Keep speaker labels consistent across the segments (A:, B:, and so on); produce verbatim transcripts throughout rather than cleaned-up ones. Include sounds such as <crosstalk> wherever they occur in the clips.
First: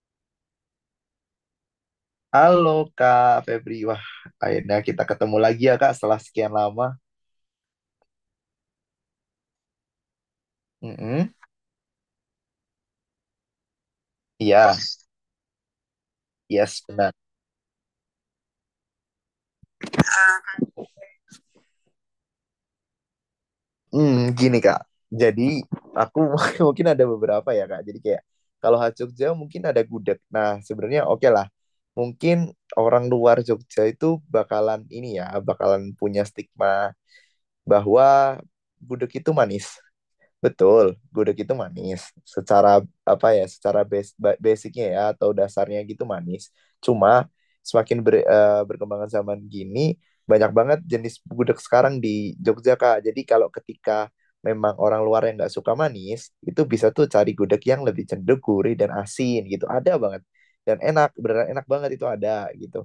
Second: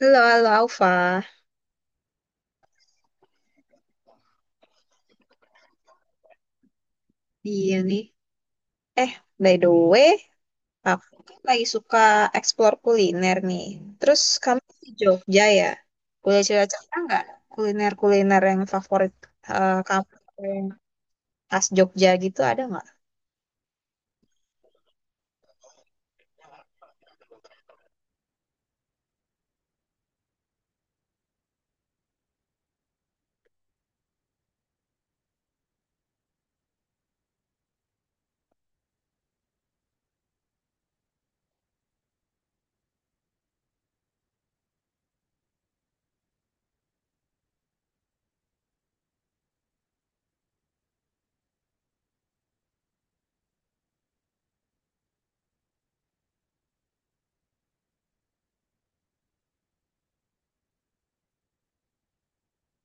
A: Halo, halo Alfa.
B: Halo Kak Febri, wah akhirnya kita ketemu lagi ya Kak setelah sekian lama.
A: Iya nih. Eh, By the way, aku
B: Mm-mm.
A: kan lagi suka explore kuliner nih. Terus kamu
B: Iya,
A: di Jogja ya? Boleh
B: yes
A: cerita-cerita
B: benar.
A: nggak kuliner-kuliner yang favorit eh, kamu yang khas Jogja gitu ada nggak?
B: Hmm, Gini Kak, jadi aku <laughs> mungkin ada beberapa ya Kak. Jadi kayak kalau khas Jogja mungkin ada gudeg. Nah sebenarnya oke lah, mungkin orang luar Jogja itu bakalan ini ya, bakalan punya stigma bahwa gudeg itu manis. Betul, gudeg itu manis. Secara apa ya? Secara bas- ba- basicnya ya atau dasarnya gitu manis. Cuma semakin ber- eh, berkembangan zaman gini, banyak banget jenis gudeg sekarang di Jogja Kak. Jadi kalau ketika memang orang luar yang nggak suka manis, itu bisa tuh cari gudeg yang lebih cenderung gurih dan asin gitu. Ada banget dan enak, beneran enak banget itu ada gitu.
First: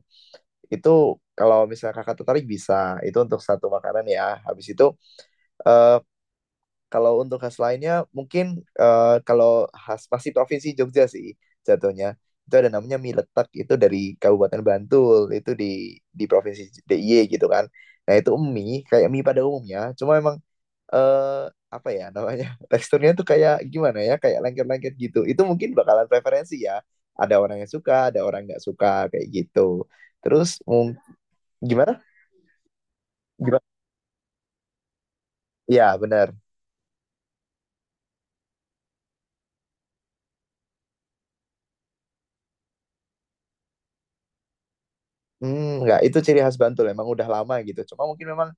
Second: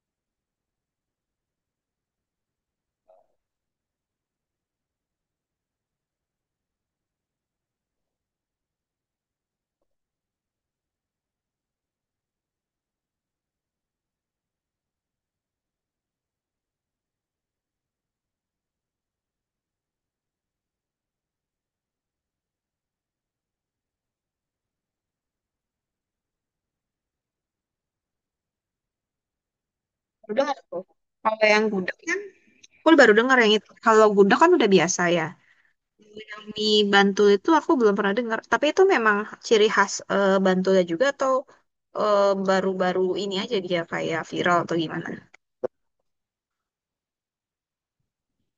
B: Itu kalau misalnya kakak tertarik bisa. Itu untuk satu makanan ya. Habis itu eh, kalau untuk khas lainnya mungkin eh, kalau khas pasti provinsi Jogja sih jatuhnya. Itu ada namanya mie letek itu dari Kabupaten Bantul itu di di provinsi D I Y gitu kan. Nah itu mie kayak mie pada umumnya, cuma emang eh apa ya namanya <laughs> teksturnya tuh kayak gimana ya kayak lengket-lengket gitu. Itu mungkin bakalan preferensi ya. Ada orang yang suka, ada orang nggak suka kayak gitu.
A: Baru
B: Terus
A: dengar tuh.
B: mung-
A: Kalau yang gudeg
B: Gimana?
A: kan, aku baru dengar yang
B: Gimana?
A: itu. Kalau gudeg kan udah biasa ya.
B: Ya benar.
A: Yang mie Bantul itu aku belum pernah dengar. Tapi itu memang ciri khas eh, Bantulnya juga atau eh, baru-baru ini aja dia kayak viral atau gimana?
B: Hmm, nggak, itu ciri khas Bantul. Emang udah lama gitu. Cuma mungkin memang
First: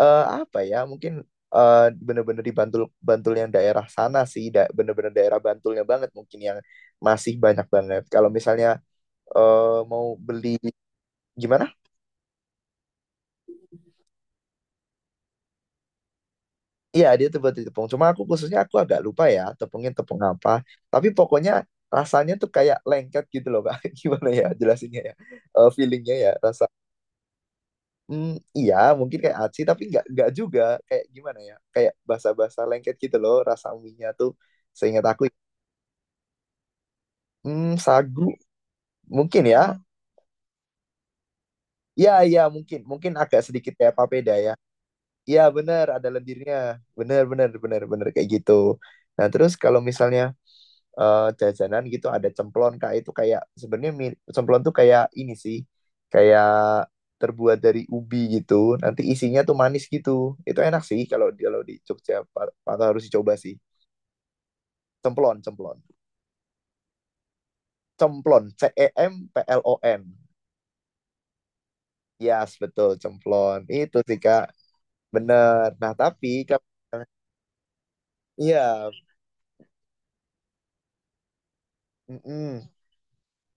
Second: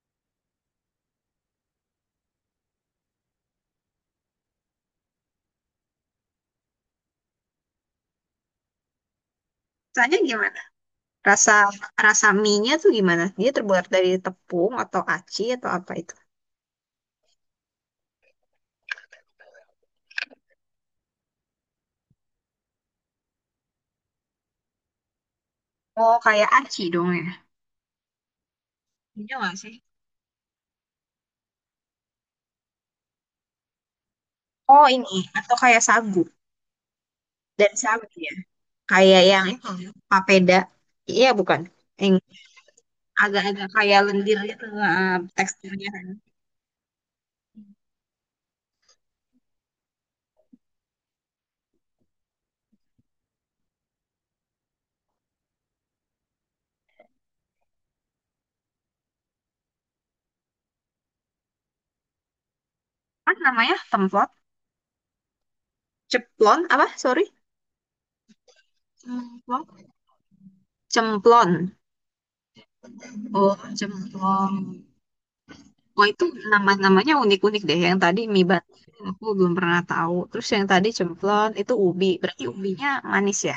B: eh, apa ya mungkin eh, bener-bener di Bantul Bantul yang daerah sana sih da- bener-bener daerah Bantulnya banget mungkin yang masih banyak banget kalau misalnya eh, mau
A: Rasanya
B: beli.
A: gimana? Rasa
B: Gimana?
A: rasa mie-nya tuh gimana? Dia terbuat dari tepung atau aci atau apa itu?
B: Iya, dia tuh buat tepung, cuma aku khususnya aku agak lupa ya tepungnya tepung apa, tapi pokoknya rasanya tuh kayak lengket gitu loh Kak. <laughs> Gimana ya jelasinnya ya? Eh,
A: Oh,
B: feelingnya ya
A: kayak
B: rasa.
A: aci dong ya.
B: Hmm, iya, mungkin
A: Ini
B: kayak
A: nggak
B: aci
A: sih?
B: tapi nggak nggak juga. Kayak gimana ya? Kayak basa-basa lengket gitu loh rasa mie nya tuh
A: Oh,
B: seingat
A: ini
B: aku.
A: atau kayak sagu.
B: Hmm,
A: Dari sagu
B: sagu.
A: ya. Kayak
B: Mungkin
A: yang
B: ya.
A: itu papeda. Iya, bukan.
B: Iya,
A: Yang
B: iya, mungkin. Mungkin agak
A: agak-agak
B: sedikit kayak
A: kayak
B: papeda
A: lendir
B: ya.
A: gitu eh,
B: Iya, bener,
A: teksturnya.
B: ada lendirnya. Bener, bener, bener, bener, kayak gitu. Nah, terus kalau misalnya eh, jajanan gitu ada cemplon, Kak, itu kayak sebenarnya mi- cemplon tuh kayak ini sih. Kayak terbuat dari ubi gitu. Nanti isinya tuh manis gitu. Itu enak sih kalau di- kalau di Jogja pa- pa- harus dicoba
A: Apa
B: sih.
A: namanya? Templon?
B: Cemplon, cemplon.
A: Ceplon apa? Sorry.
B: Cemplon, C E M P L O
A: Cemplon.
B: N.
A: Cemplon.
B: Yes, betul,
A: Oh,
B: cemplon. Itu sih, Kak.
A: cemplon.
B: Bener. Nah,
A: Wah itu
B: tapi kalau.
A: nama-namanya unik-unik deh. Yang tadi mie batu
B: Iya,
A: aku belum pernah tahu. Terus yang tadi cemplon itu ubi. Berarti
B: mm-mm.
A: ubinya manis ya?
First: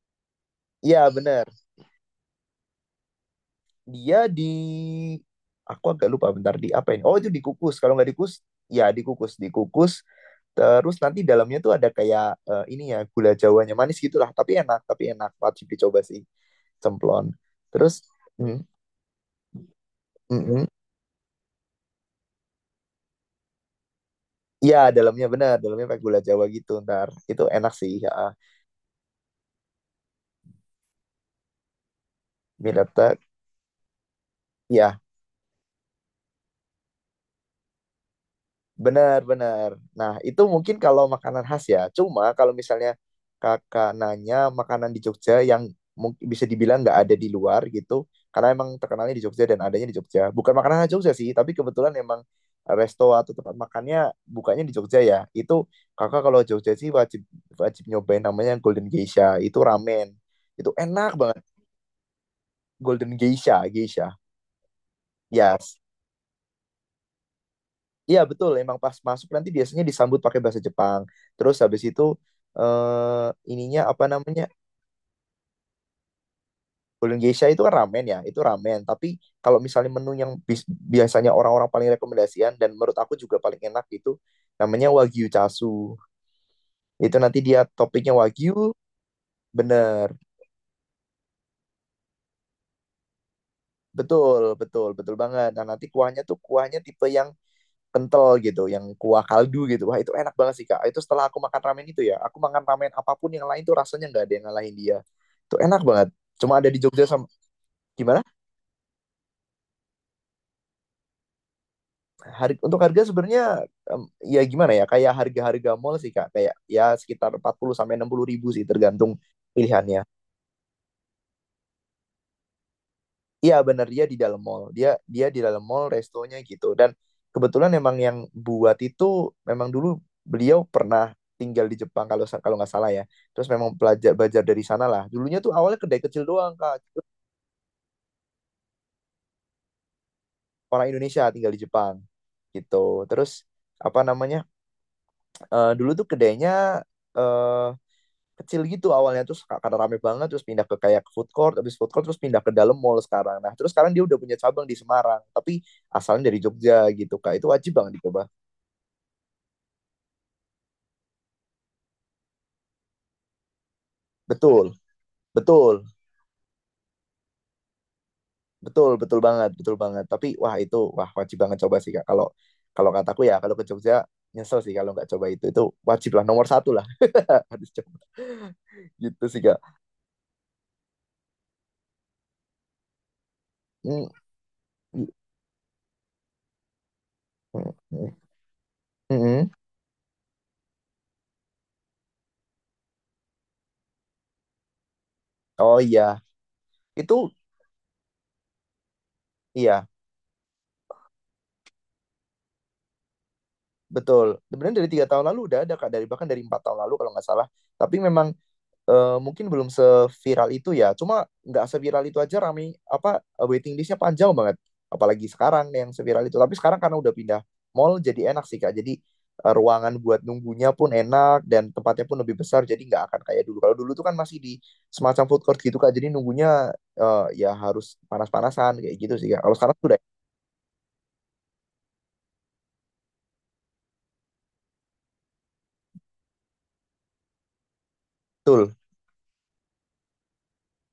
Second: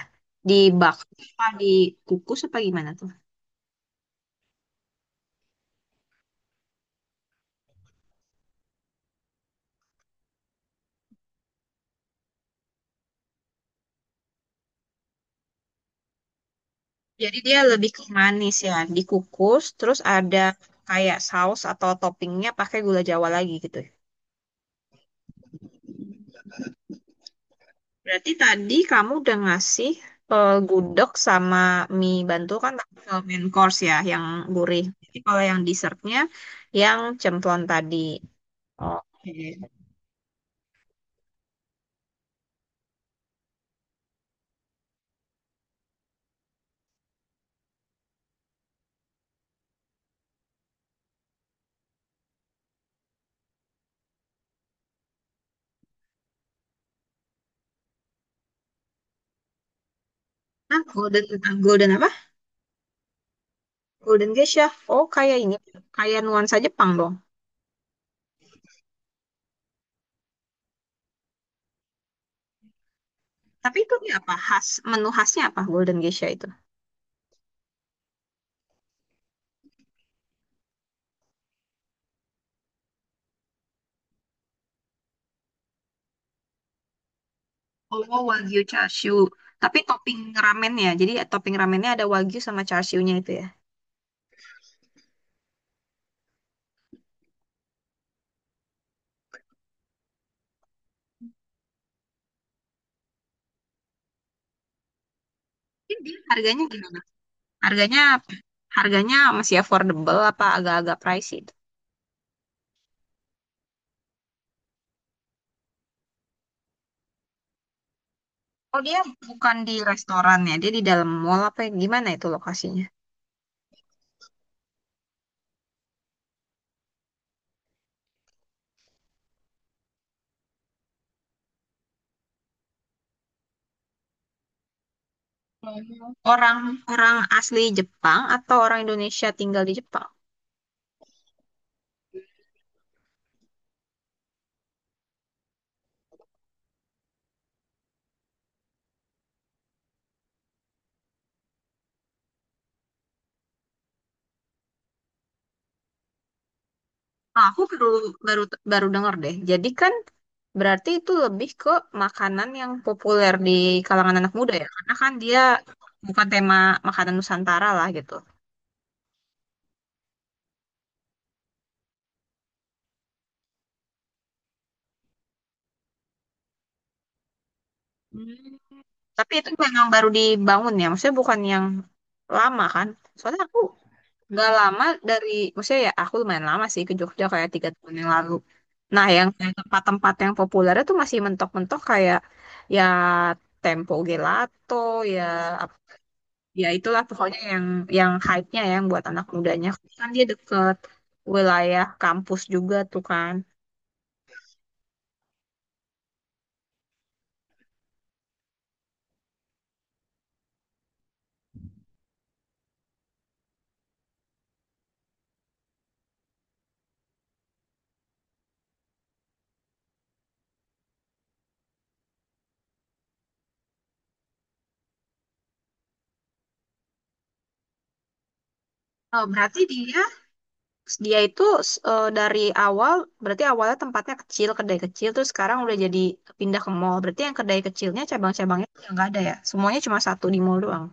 A: Dibak
B: Iya
A: apa
B: benar.
A: dikukus apa gimana tuh?
B: Dia di, aku agak lupa bentar di apa ini. Oh itu dikukus. Kalau nggak dikukus, ya dikukus, dikukus. Terus nanti dalamnya tuh ada kayak eh, ini ya gula jawanya manis gitulah. Tapi enak, tapi enak. Wajib dicoba sih cemplon.
A: Jadi dia lebih
B: Terus,
A: ke manis
B: mm,
A: ya. Dikukus terus ada
B: mm-mm.
A: kayak saus atau toppingnya pakai gula Jawa lagi gitu ya.
B: Iya dalamnya benar, dalamnya pakai gula Jawa gitu ntar. Itu enak sih. Ya.
A: Berarti tadi kamu udah ngasih eh, gudeg sama mie bantu kan
B: Mie
A: tapi ke
B: letek,
A: main course ya yang gurih.
B: ya.
A: Jadi kalau yang dessertnya yang cemplon tadi.
B: Benar, benar.
A: Oke.
B: Nah, itu mungkin kalau makanan khas ya. Cuma kalau misalnya kakak nanya makanan di Jogja yang mungkin bisa dibilang nggak ada di luar gitu, karena emang terkenalnya di Jogja dan adanya di Jogja. Bukan makanan khas Jogja sih, tapi kebetulan emang resto atau tempat makannya bukanya di Jogja ya. Itu kakak kalau Jogja sih wajib wajib nyobain namanya Golden Geisha. Itu ramen. Itu
A: Nah,
B: enak
A: Golden,
B: banget.
A: ah, Golden apa?
B: Golden Geisha, Geisha.
A: Golden Geisha. Oh, kayak ini.
B: Yes.
A: Kayak nuansa Jepang dong.
B: Iya betul, emang pas masuk nanti biasanya disambut pakai bahasa Jepang. Terus habis itu eh
A: Tapi
B: ininya
A: itu
B: apa
A: dia apa?
B: namanya?
A: Khas, menu khasnya apa Golden Geisha itu?
B: Golden Geisha itu kan ramen ya, itu ramen. Tapi kalau misalnya menu yang bis- biasanya orang-orang paling rekomendasian dan menurut aku juga paling enak itu namanya Wagyu Chasu. Itu nanti dia topiknya
A: Oh, Wagyu
B: Wagyu,
A: Chashu. Tapi
B: bener.
A: topping ramennya. Jadi eh, topping ramennya ada Wagyu sama Chashu-nya itu ya.
B: Betul, betul, betul banget. Nah, nanti kuahnya tuh kuahnya tipe yang kental gitu, yang kuah kaldu gitu. Wah itu enak banget sih Kak. Itu setelah aku makan ramen itu ya, aku makan ramen apapun yang lain tuh rasanya nggak ada yang ngalahin dia. Itu enak banget. Cuma
A: Harganya
B: ada di
A: gimana?
B: Jogja sama.
A: Harganya
B: Gimana?
A: harganya masih affordable apa agak-agak pricey itu?
B: Hari, untuk harga sebenarnya em, ya gimana ya? Kayak harga-harga mall sih Kak. Kayak ya sekitar empat puluh sampai enam puluh ribu sih
A: Oh, dia
B: tergantung
A: bukan di
B: pilihannya.
A: restoran ya. Dia di dalam mall apa ya? Gimana itu lokasinya?
B: Iya bener dia di dalam mall. Dia dia di dalam mall restonya gitu. Dan kebetulan emang yang buat itu memang dulu beliau pernah tinggal di Jepang kalau sa- kalau nggak salah ya. Terus memang belajar belajar dari sana lah. Dulunya tuh awalnya kedai kecil doang
A: Orang
B: Kak. Terus.
A: orang asli Jepang atau orang Indonesia tinggal di Jepang?
B: Orang Indonesia tinggal di Jepang gitu. Terus apa namanya? Eh, dulu tuh kedainya eh kecil gitu awalnya terus ka- karena rame banget terus pindah ke kayak food court, habis food court terus pindah ke dalam mall sekarang. Nah terus sekarang dia udah punya cabang di Semarang tapi asalnya dari Jogja gitu Kak.
A: Ah,
B: Itu
A: aku
B: wajib
A: perlu
B: banget dicoba.
A: baru baru dengar deh. Jadi kan berarti itu lebih ke makanan yang populer di kalangan anak muda ya.
B: Betul,
A: Karena kan dia
B: betul,
A: bukan tema makanan Nusantara lah gitu.
B: betul, betul banget, betul banget. Tapi wah itu wah wajib banget coba sih Kak, kalau kalau kataku ya, kalau ke Jogja nyesel sih kalau nggak coba itu itu wajib lah, nomor satu lah. <laughs> Harus coba
A: Hmm.
B: gitu
A: Tapi
B: sih
A: itu
B: Kak.
A: memang baru dibangun ya. Maksudnya bukan yang lama kan. Soalnya aku
B: Mm,
A: nggak lama
B: mm,
A: dari, maksudnya ya aku lumayan lama sih ke Jogja kayak tiga tahun yang
B: mm,
A: lalu. Nah, yang
B: mm.
A: kayak tempat-tempat yang populer itu masih mentok-mentok kayak ya Tempo Gelato, ya
B: Oh iya
A: ya itulah
B: itu.
A: pokoknya yang yang hype-nya ya, yang buat anak mudanya.
B: Iya.
A: Kan dia deket wilayah kampus juga tuh kan.
B: Betul. Sebenarnya dari tiga tahun lalu udah ada Kak, dari bahkan dari empat tahun lalu kalau nggak salah. Tapi memang eh, mungkin belum seviral itu ya. Cuma nggak seviral itu aja rame apa eh, waiting listnya panjang banget. Apalagi sekarang yang seviral itu. Tapi sekarang karena udah pindah mall jadi enak sih Kak. Jadi eh, ruangan buat nunggunya pun enak dan tempatnya pun lebih besar. Jadi nggak akan kayak dulu. Kalau dulu tuh kan masih di semacam food court gitu Kak. Jadi nunggunya eh, ya harus panas-panasan kayak gitu
A: Oh,
B: sih Kak. Kalau
A: berarti
B: sekarang sudah
A: dia dia itu eh, dari awal berarti awalnya tempatnya kecil kedai kecil terus sekarang udah jadi pindah ke mall. Berarti yang kedai kecilnya cabang-cabangnya
B: betul.
A: udah nggak ada ya? Semuanya cuma satu di mall doang.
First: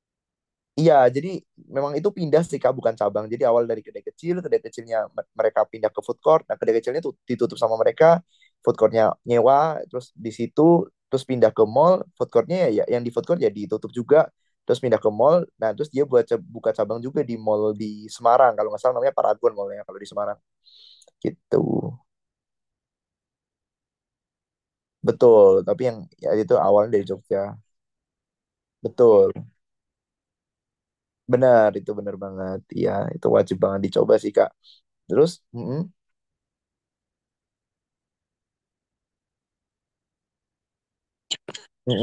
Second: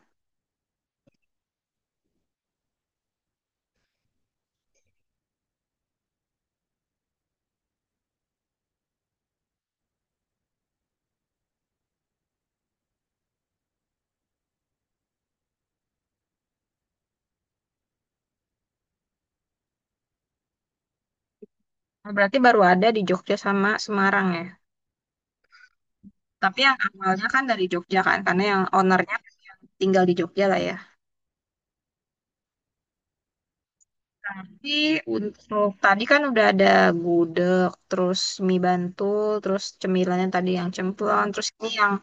B: Iya, jadi memang itu pindah sih Kak, bukan cabang. Jadi awal dari kedai kecil, kedai kecilnya me- mereka pindah ke food court. Nah, kedai kecilnya tuh ditutup sama mereka, food courtnya nyewa, terus di situ terus pindah ke mall, food courtnya ya ya- yang di food court ya ditutup juga, terus pindah ke mall. Nah, terus dia buat ce- buka cabang juga di mall di Semarang, kalau nggak salah namanya Paragon mallnya kalau di Semarang. Gitu.
A: Nah, berarti baru ada di Jogja sama Semarang ya.
B: Betul, tapi yang ya itu
A: Tapi yang
B: awalnya dari
A: awalnya
B: Jogja.
A: kan dari Jogja kan karena yang ownernya
B: Betul,
A: tinggal di Jogja lah ya.
B: benar itu benar banget. Iya, itu wajib banget dicoba sih Kak.
A: Tapi
B: Terus,
A: untuk
B: mm.
A: tadi kan udah ada gudeg, terus mie bantul, terus cemilannya tadi yang cemplon, terus ini yang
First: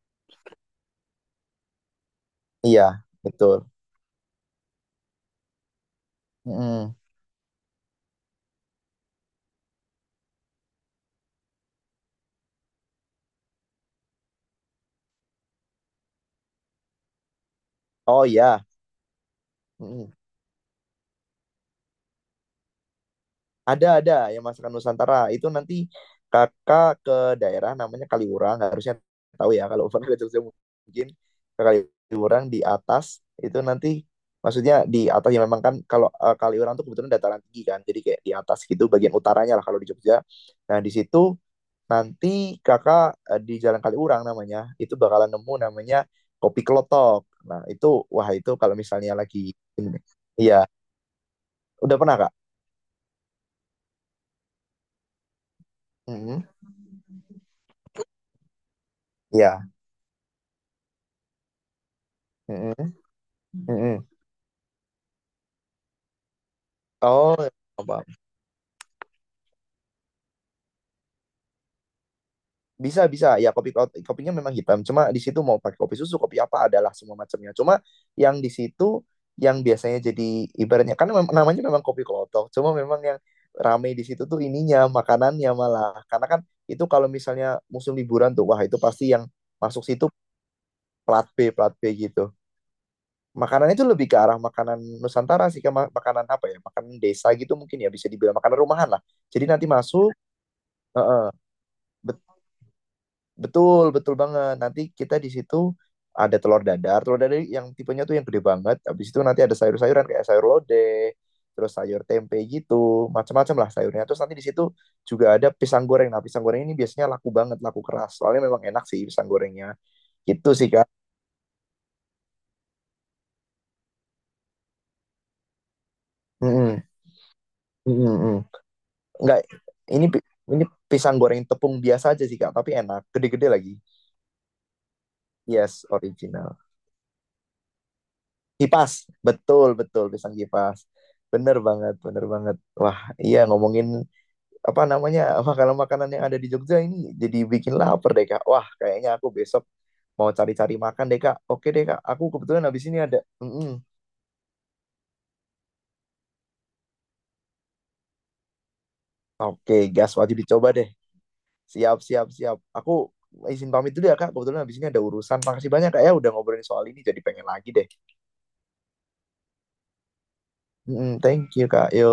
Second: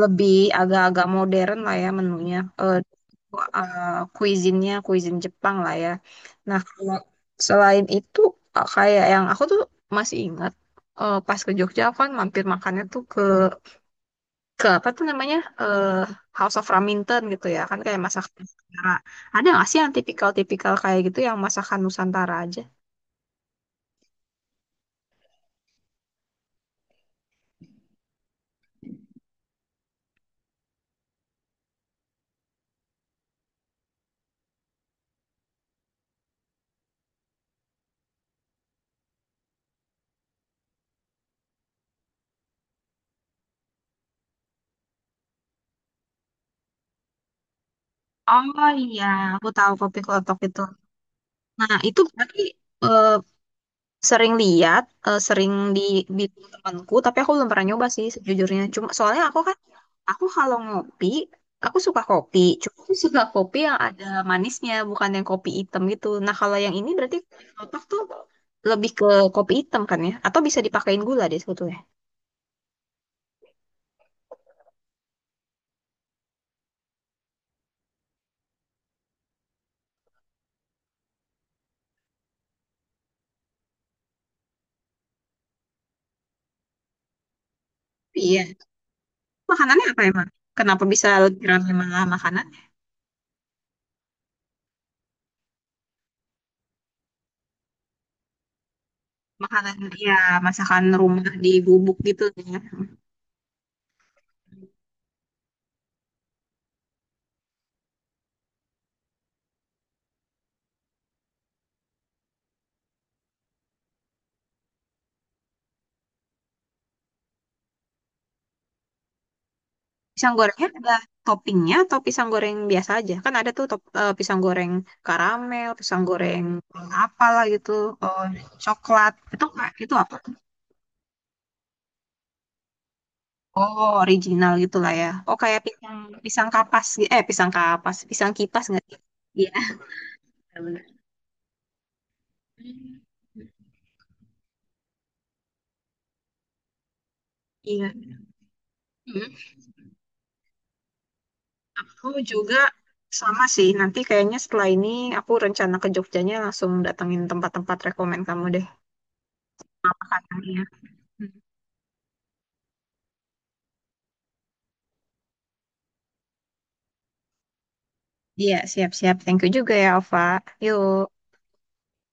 A: lebih agak-agak modern lah ya menunya. Eh
B: Iya, betul.
A: eh, cuisine-nya cuisine Jepang lah ya. Nah, kalau
B: Mhm.
A: selain itu eh, kayak yang aku tuh masih ingat eh, pas ke Jogja aku kan mampir makannya tuh ke ke apa tuh namanya? eh House of Raminten gitu ya. Kan kayak
B: Oh
A: masakan
B: iya,
A: Nusantara. Ada nggak sih yang
B: mhm.
A: tipikal-tipikal kayak gitu yang masakan Nusantara aja?
B: Ada ada yang masakan Nusantara itu nanti kakak ke daerah namanya Kaliurang, harusnya tahu ya kalau <laughs> pernah ke Jogja, mungkin ke Kaliurang di atas. Itu nanti maksudnya di atas ya, memang kan kalau eh, Kaliurang tuh kebetulan dataran tinggi kan, jadi kayak di atas gitu bagian utaranya lah kalau di Jogja. Nah di situ. Nanti kakak eh, di Jalan Kaliurang namanya, itu bakalan nemu namanya Kopi Kelotok. Nah, itu, wah itu
A: Oh
B: kalau
A: iya,
B: misalnya
A: aku
B: lagi
A: tahu
B: ini.
A: kopi klotok itu.
B: Iya,
A: Nah,
B: udah
A: itu
B: pernah, Kak?
A: berarti eh, sering lihat, eh, sering dibikin
B: Mm-mm.
A: temanku, tapi aku belum pernah nyoba sih sejujurnya. Cuma soalnya aku kan,
B: Iya.
A: aku kalau ngopi, aku suka kopi. Cuma aku
B: Mm-mm.
A: suka kopi yang ada
B: Mm-mm.
A: manisnya, bukan yang kopi hitam gitu. Nah, kalau yang ini berarti
B: Oh,
A: kopi klotok tuh
B: apa?
A: lebih ke kopi hitam kan ya? Atau bisa dipakein gula deh sebetulnya.
B: Bisa, bisa. Ya kopi ko- kopinya memang hitam. Cuma di situ mau pakai kopi susu, kopi apa adalah semua macamnya. Cuma yang di situ yang biasanya jadi ibaratnya kan mem- namanya memang kopi klotok. Cuma memang yang ramai di situ tuh ininya, makanannya malah. Karena kan itu kalau misalnya musim liburan tuh,
A: Iya.
B: wah itu pasti yang masuk
A: Makanannya apa
B: situ
A: emang? Kenapa bisa
B: plat
A: lebih
B: B,
A: ramai
B: plat B
A: malah
B: gitu.
A: makanan?
B: Makanannya itu lebih ke arah makanan Nusantara sih, ke ma- makanan apa ya, makanan desa gitu mungkin ya bisa dibilang makanan rumahan lah. Jadi nanti
A: Makanan
B: masuk,
A: ya masakan
B: heeh.
A: rumah di gubuk gitu ya.
B: Betul, betul banget. Nanti kita di situ ada telur dadar, telur dadar yang tipenya tuh yang gede banget. Habis itu nanti ada sayur-sayuran kayak sayur lodeh, terus sayur tempe gitu, macam-macam lah sayurnya. Terus nanti di situ juga ada pisang goreng. Nah, pisang goreng ini biasanya laku banget, laku keras. Soalnya memang enak sih pisang gorengnya.
A: Pisang
B: Gitu
A: gorengnya
B: sih, Kak.
A: ada toppingnya atau pisang goreng biasa aja? Kan ada tuh top, eh, pisang goreng karamel, pisang goreng
B: Mm-mm,
A: apalah gitu,
B: mm-mm,
A: eh,
B: mm.
A: coklat.
B: Enggak,
A: Itu ka- itu
B: ini
A: apa?
B: pi- ini pisang goreng tepung biasa aja sih, Kak, tapi enak, gede-gede lagi.
A: Oh, original gitu lah ya. Oh, kayak
B: Yes,
A: pisang pisang
B: original.
A: kapas, gi- eh pisang kapas, pisang kipas nggak
B: Kipas,
A: sih? Iya,
B: betul, betul pisang kipas.
A: benar.
B: Bener banget, bener banget. Wah iya, ngomongin apa namanya makanan-makanan yang ada di Jogja ini jadi bikin
A: Iya.
B: lapar deh Kak. Wah kayaknya aku
A: Mm.
B: besok mau cari-cari makan deh Kak. Oke deh Kak,
A: Aku
B: aku
A: juga
B: kebetulan habis ini ada.
A: sama sih.
B: Mm-mm.
A: Nanti kayaknya setelah ini aku rencana ke Jogjanya langsung datengin tempat-tempat rekomen kamu deh.
B: Oke gas, wajib
A: Makanannya.
B: dicoba deh.
A: Hmm.
B: Siap, siap, siap. Aku izin pamit dulu ya Kak, kebetulan habis ini ada urusan. Makasih banyak Kak, ya udah ngobrolin soal ini, jadi pengen lagi deh.
A: Iya, siap-siap. Thank you juga ya, Ova.
B: Mm-mm,
A: Yuk.
B: thank you Kak, yo.